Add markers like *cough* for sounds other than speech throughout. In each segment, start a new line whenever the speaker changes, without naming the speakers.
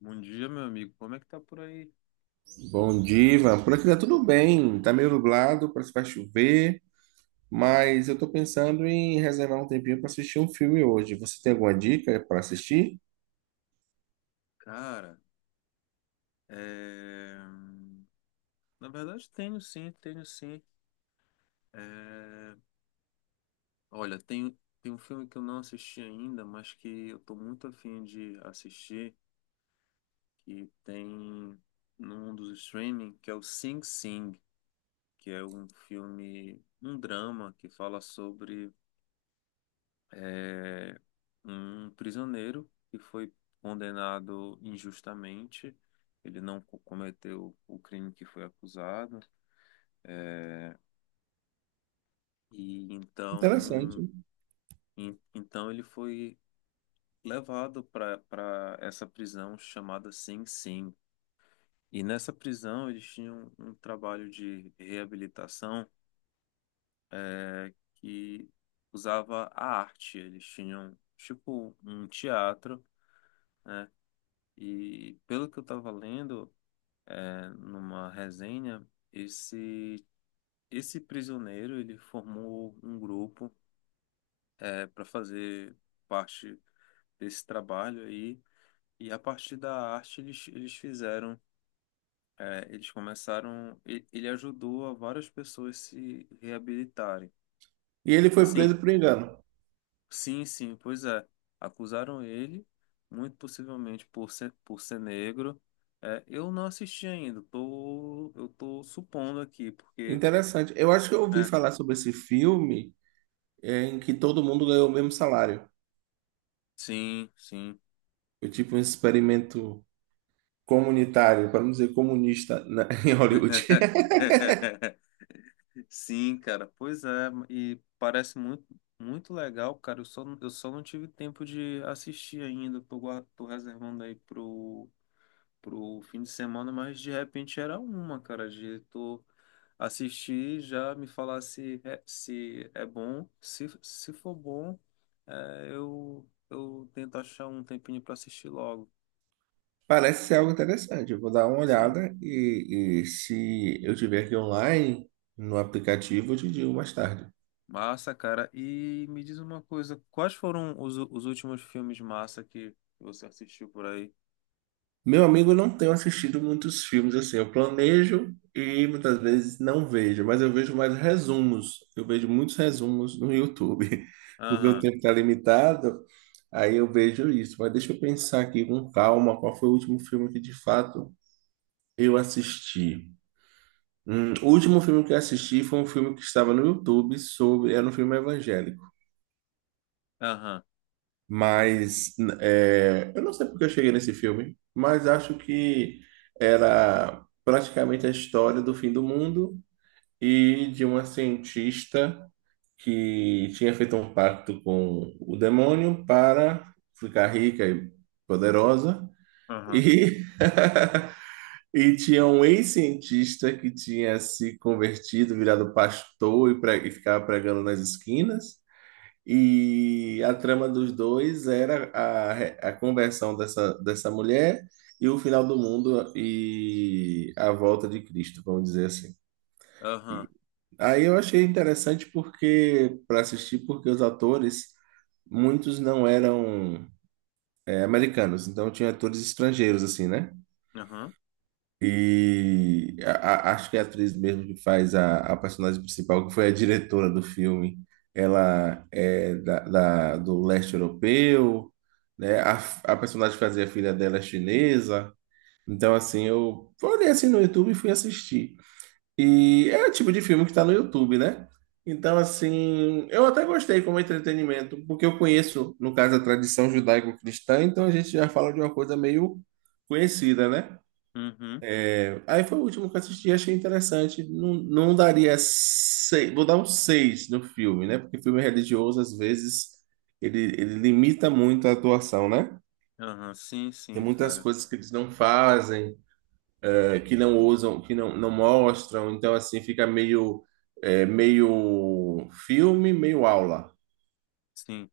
Bom dia, meu amigo. Como é que tá por aí?
Bom dia, Ivan. Por aqui tá tudo bem. Tá meio nublado, parece que vai chover, mas eu tô pensando em reservar um tempinho para assistir um filme hoje. Você tem alguma dica para assistir?
Cara, é... na verdade tenho sim, tenho sim. É... Olha, tem um filme que eu não assisti ainda, mas que eu tô muito afim de assistir, que tem num dos streaming, que é o Sing Sing, que é um filme, um drama que fala sobre é, um prisioneiro que foi condenado injustamente. Ele não co- cometeu o crime que foi acusado. é, e
Interessante.
então, então ele foi levado para essa prisão chamada Sing Sing. E nessa prisão eles tinham um trabalho de reabilitação, que usava a arte. Eles tinham tipo um teatro. E pelo que eu estava lendo, numa resenha, esse esse prisioneiro, ele formou um grupo, para fazer parte desse trabalho aí, e a partir da arte eles fizeram, eles começaram, ele ajudou a várias pessoas se reabilitarem.
E ele foi
Assim,
preso por engano.
sim, sim, pois é, acusaram ele, muito possivelmente por ser negro. É, eu não assisti ainda, tô, eu tô supondo aqui, porque...
Interessante. Eu acho que eu ouvi
é,
falar sobre esse filme em que todo mundo ganhou o mesmo salário.
sim, sim.
Foi tipo um experimento comunitário, para não dizer comunista, *laughs* em Hollywood.
*laughs* Sim, cara. Pois é, e parece muito, muito legal, cara. Eu só não tive tempo de assistir ainda. Tô reservando aí pro fim de semana, mas de repente era uma, cara, de tu assistir, já me falar se é, se é bom. Se for bom, eu tento achar um tempinho pra assistir logo.
Parece ser algo interessante. Eu vou dar uma
Sim.
olhada e se eu tiver aqui online no aplicativo, eu te digo mais tarde.
Massa, cara. E me diz uma coisa, quais foram os últimos filmes massa que você assistiu por aí?
Meu amigo, eu não tenho assistido muitos filmes assim. Eu planejo e muitas vezes não vejo, mas eu vejo mais resumos. Eu vejo muitos resumos no YouTube, *laughs* porque o
Aham,
tempo está limitado, aí eu vejo isso. Mas deixa eu pensar aqui com calma qual foi o último filme que de fato eu assisti. O último filme que eu assisti foi um filme que estava no YouTube sobre. Era um filme evangélico.
aham,
Mas eu não sei porque eu cheguei nesse filme, mas acho que era praticamente a história do fim do mundo e de uma cientista que tinha feito um pacto com o demônio para ficar rica e poderosa.
aham,
e E tinha um ex-cientista que tinha se convertido, virado pastor e ficava pregando nas esquinas. E a trama dos dois era a conversão dessa mulher e o final do mundo e a volta de Cristo, vamos dizer assim. E
aham,
aí eu achei interessante porque para assistir, porque os atores, muitos não eram americanos, então tinha atores estrangeiros, assim, né?
aham,
E acho que é a atriz mesmo que faz a personagem principal, que foi a diretora do filme, ela é do leste europeu, né? A personagem que fazia a filha dela é chinesa. Então, assim, eu olhei assim no YouTube e fui assistir. E é o tipo de filme que está no YouTube, né? Então, assim, eu até gostei como entretenimento, porque eu conheço, no caso, a tradição judaico-cristã, então a gente já fala de uma coisa meio conhecida, né?
uhum,
Aí foi o último que eu assisti, achei interessante. Não, não daria seis, vou dar um seis no filme, né? Porque filme religioso, às vezes, ele limita muito a atuação, né?
aham, sim,
Tem
sim,
muitas
cara,
coisas que eles não fazem, que não usam, que não mostram. Então, assim, fica meio, meio filme, meio aula.
sim.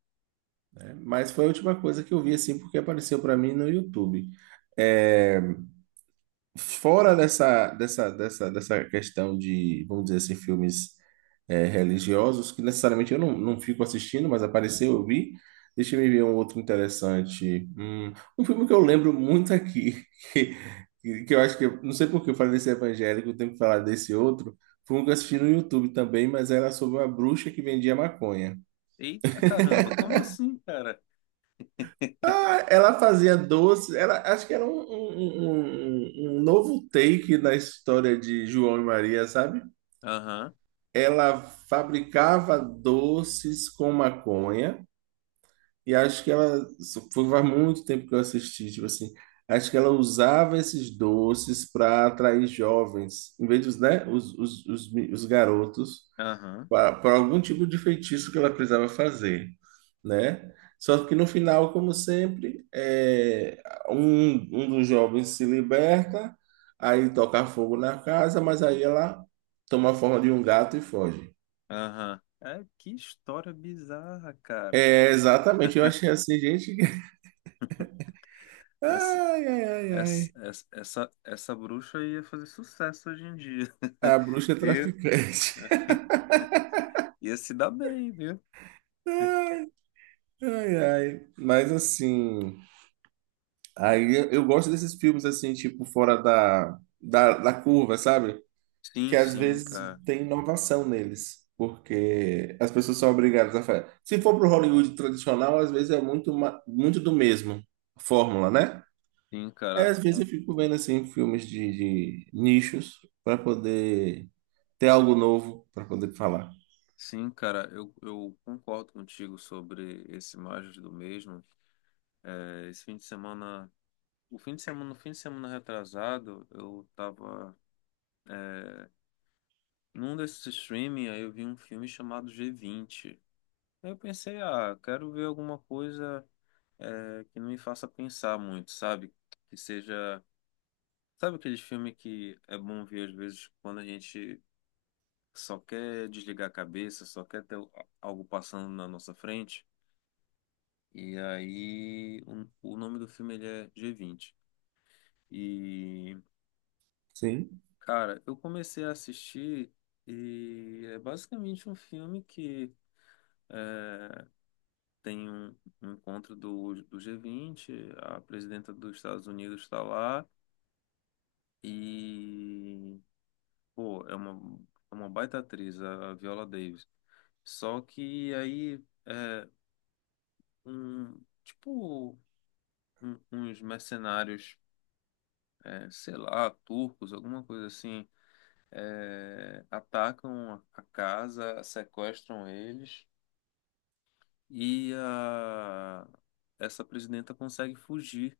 Né? Mas foi a última coisa que eu vi, assim, porque apareceu para mim no YouTube. É, fora dessa questão de, vamos dizer assim, filmes religiosos, que necessariamente eu não fico assistindo, mas apareceu, eu vi. Deixa eu ver um outro interessante. Um filme que eu lembro muito aqui, *laughs* que, que eu acho que, não sei por que eu falei desse evangélico, eu tenho que falar desse outro. Foi um que eu assisti no YouTube também, mas era sobre uma bruxa que vendia maconha.
Eita caramba, como assim, cara? *laughs*
Ah, ela fazia doce, acho que era um novo take na história de João e Maria, sabe?
Aham,
Ela fabricava doces com maconha, e acho que isso foi faz muito tempo que eu assisti, tipo assim, acho que ela usava esses doces para atrair jovens, em vez dos, né, os garotos,
aham,
para algum tipo de feitiço que ela precisava fazer, né? Só que no final, como sempre, um dos jovens se liberta, aí toca fogo na casa, mas aí ela toma a forma de um gato e foge.
aham. É, que história bizarra, cara.
É, exatamente, eu achei assim, gente. *laughs*
Essa,
Ai, ai, ai,
essa,
ai.
essa, essa, essa bruxa ia fazer sucesso hoje em dia.
A bruxa é
*laughs* E
traficante.
ia se dar bem, viu?
*laughs* Ai, ai. Mas assim, aí eu gosto desses filmes assim, tipo, fora da curva, sabe? Que
Sim,
às
sim,
vezes
cara.
tem inovação neles. Porque as pessoas são obrigadas a fazer. Se for pro Hollywood tradicional, às vezes é muito do mesmo, a fórmula, né?
Sim,
Aí
cara,
às vezes eu
con-
fico vendo assim filmes de nichos para poder ter algo novo para poder falar.
sim, cara, eu concordo contigo sobre esse Imagens do Mesmo. É, esse fim de semana, o fim de semana, no fim de semana retrasado, eu tava, é, num desses streaming, aí eu vi um filme chamado G20. Aí eu pensei, ah, quero ver alguma coisa, que não me faça pensar muito, sabe? Que seja, sabe aqueles filmes que é bom ver às vezes quando a gente só quer desligar a cabeça, só quer ter algo passando na nossa frente? E aí, o nome do filme ele é G20. E,
Sim.
cara, eu comecei a assistir e é basicamente um filme que, é, tem um encontro do G20, a presidenta dos Estados Unidos está lá e, pô, é uma baita atriz, a Viola Davis. Só que aí, um, tipo, uns mercenários, sei lá, turcos, alguma coisa assim, atacam a casa, sequestram eles e essa presidenta consegue fugir.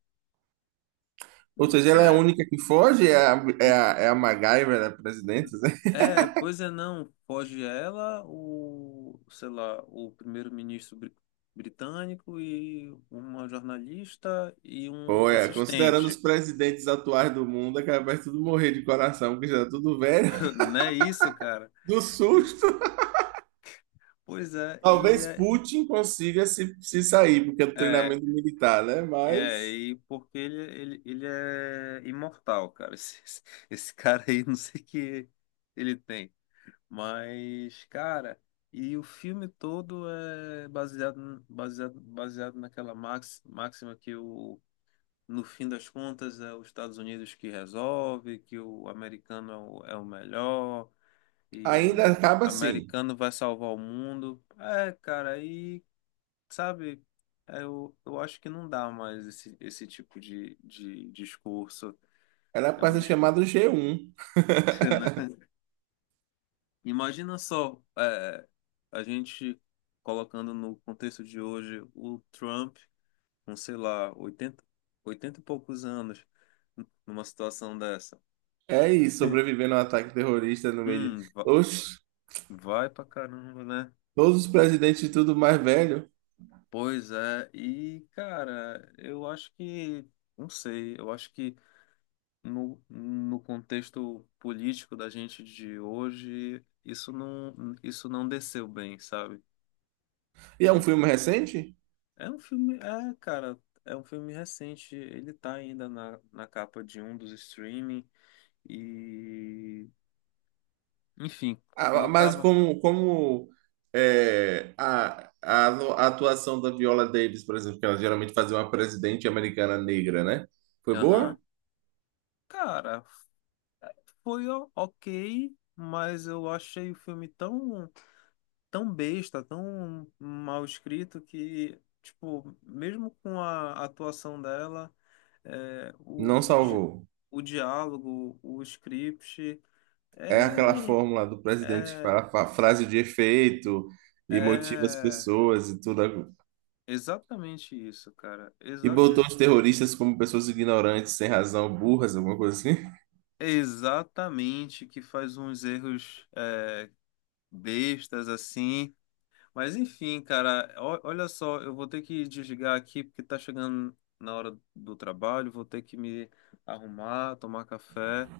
Ou seja, ela é a
É,
única que foge? É a MacGyver, né? Presidente, né? *laughs*
é, pois é, não, foge ela, o, sei lá, britânico e uma jornalista e um
Pô, considerando os
assistente.
presidentes atuais do mundo, é capaz de tudo morrer de coração, porque já tá tudo velho,
*laughs*
*laughs*
Não é isso, cara?
do
E,
susto.
pois é, e
Talvez
é.
Putin consiga se sair, porque é do
É,
treinamento militar, né?
é,
Mas
e porque ele é imortal, cara. *laughs* Esse cara aí, não sei o que ele tem. Mas, cara, e o filme todo é baseado, baseado, baseado máxima que o, no fim das contas é os Estados Unidos que resolve, que o americano é o, é o melhor, e
ainda
o
acaba assim.
americano vai salvar o mundo. É, cara, aí sabe, eu acho que não dá mais esse tipo de discurso.
Ela
É um
passa
discurso.
chamada G1. *laughs*
*laughs* Imagina só, a gente colocando no contexto de hoje o Trump com, sei lá, 80 e poucos anos numa situação dessa.
É isso,
*laughs*
sobrevivendo a um ataque terrorista no meio de.
Hum, va-
Oxe,
vai pra caramba, né?
todos os presidentes e tudo mais velho.
Pois é, e cara, eu acho que, não sei, eu acho que no contexto político da gente de hoje, isso não, isso não desceu bem, sabe?
E é um filme recente?
É um filme, é, cara, é um filme recente, ele tá ainda na capa de um dos streaming e, enfim, quando
Ah,
eu
mas
tava,
como é, a atuação da Viola Davis, por exemplo, que ela geralmente fazia uma presidente americana negra, né? Foi
aham,
boa?
cara, ok, mas eu achei o filme tão, tão besta, tão mal escrito que, tipo, mesmo com a atuação dela, é,
Não
o, di,
salvou.
o diálogo, o script,
É aquela
é,
fórmula do presidente que
é,
fala frase de efeito e motiva as
é
pessoas e tudo.
exatamente isso, cara.
E botou os terroristas como pessoas ignorantes, sem razão, burras, alguma coisa assim.
É exatamente que faz uns erros, bestas assim. Mas enfim, cara, olha só, eu vou ter que desligar aqui porque tá chegando na hora do trabalho, vou ter que me arrumar, tomar café.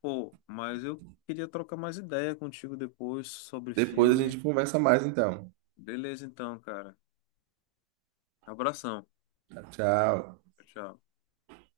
Pô, mas eu queria trocar mais ideia contigo depois sobre
Depois a gente
filme.
conversa mais, então.
Beleza, então, cara. Abração.
Tchau.
Tchau.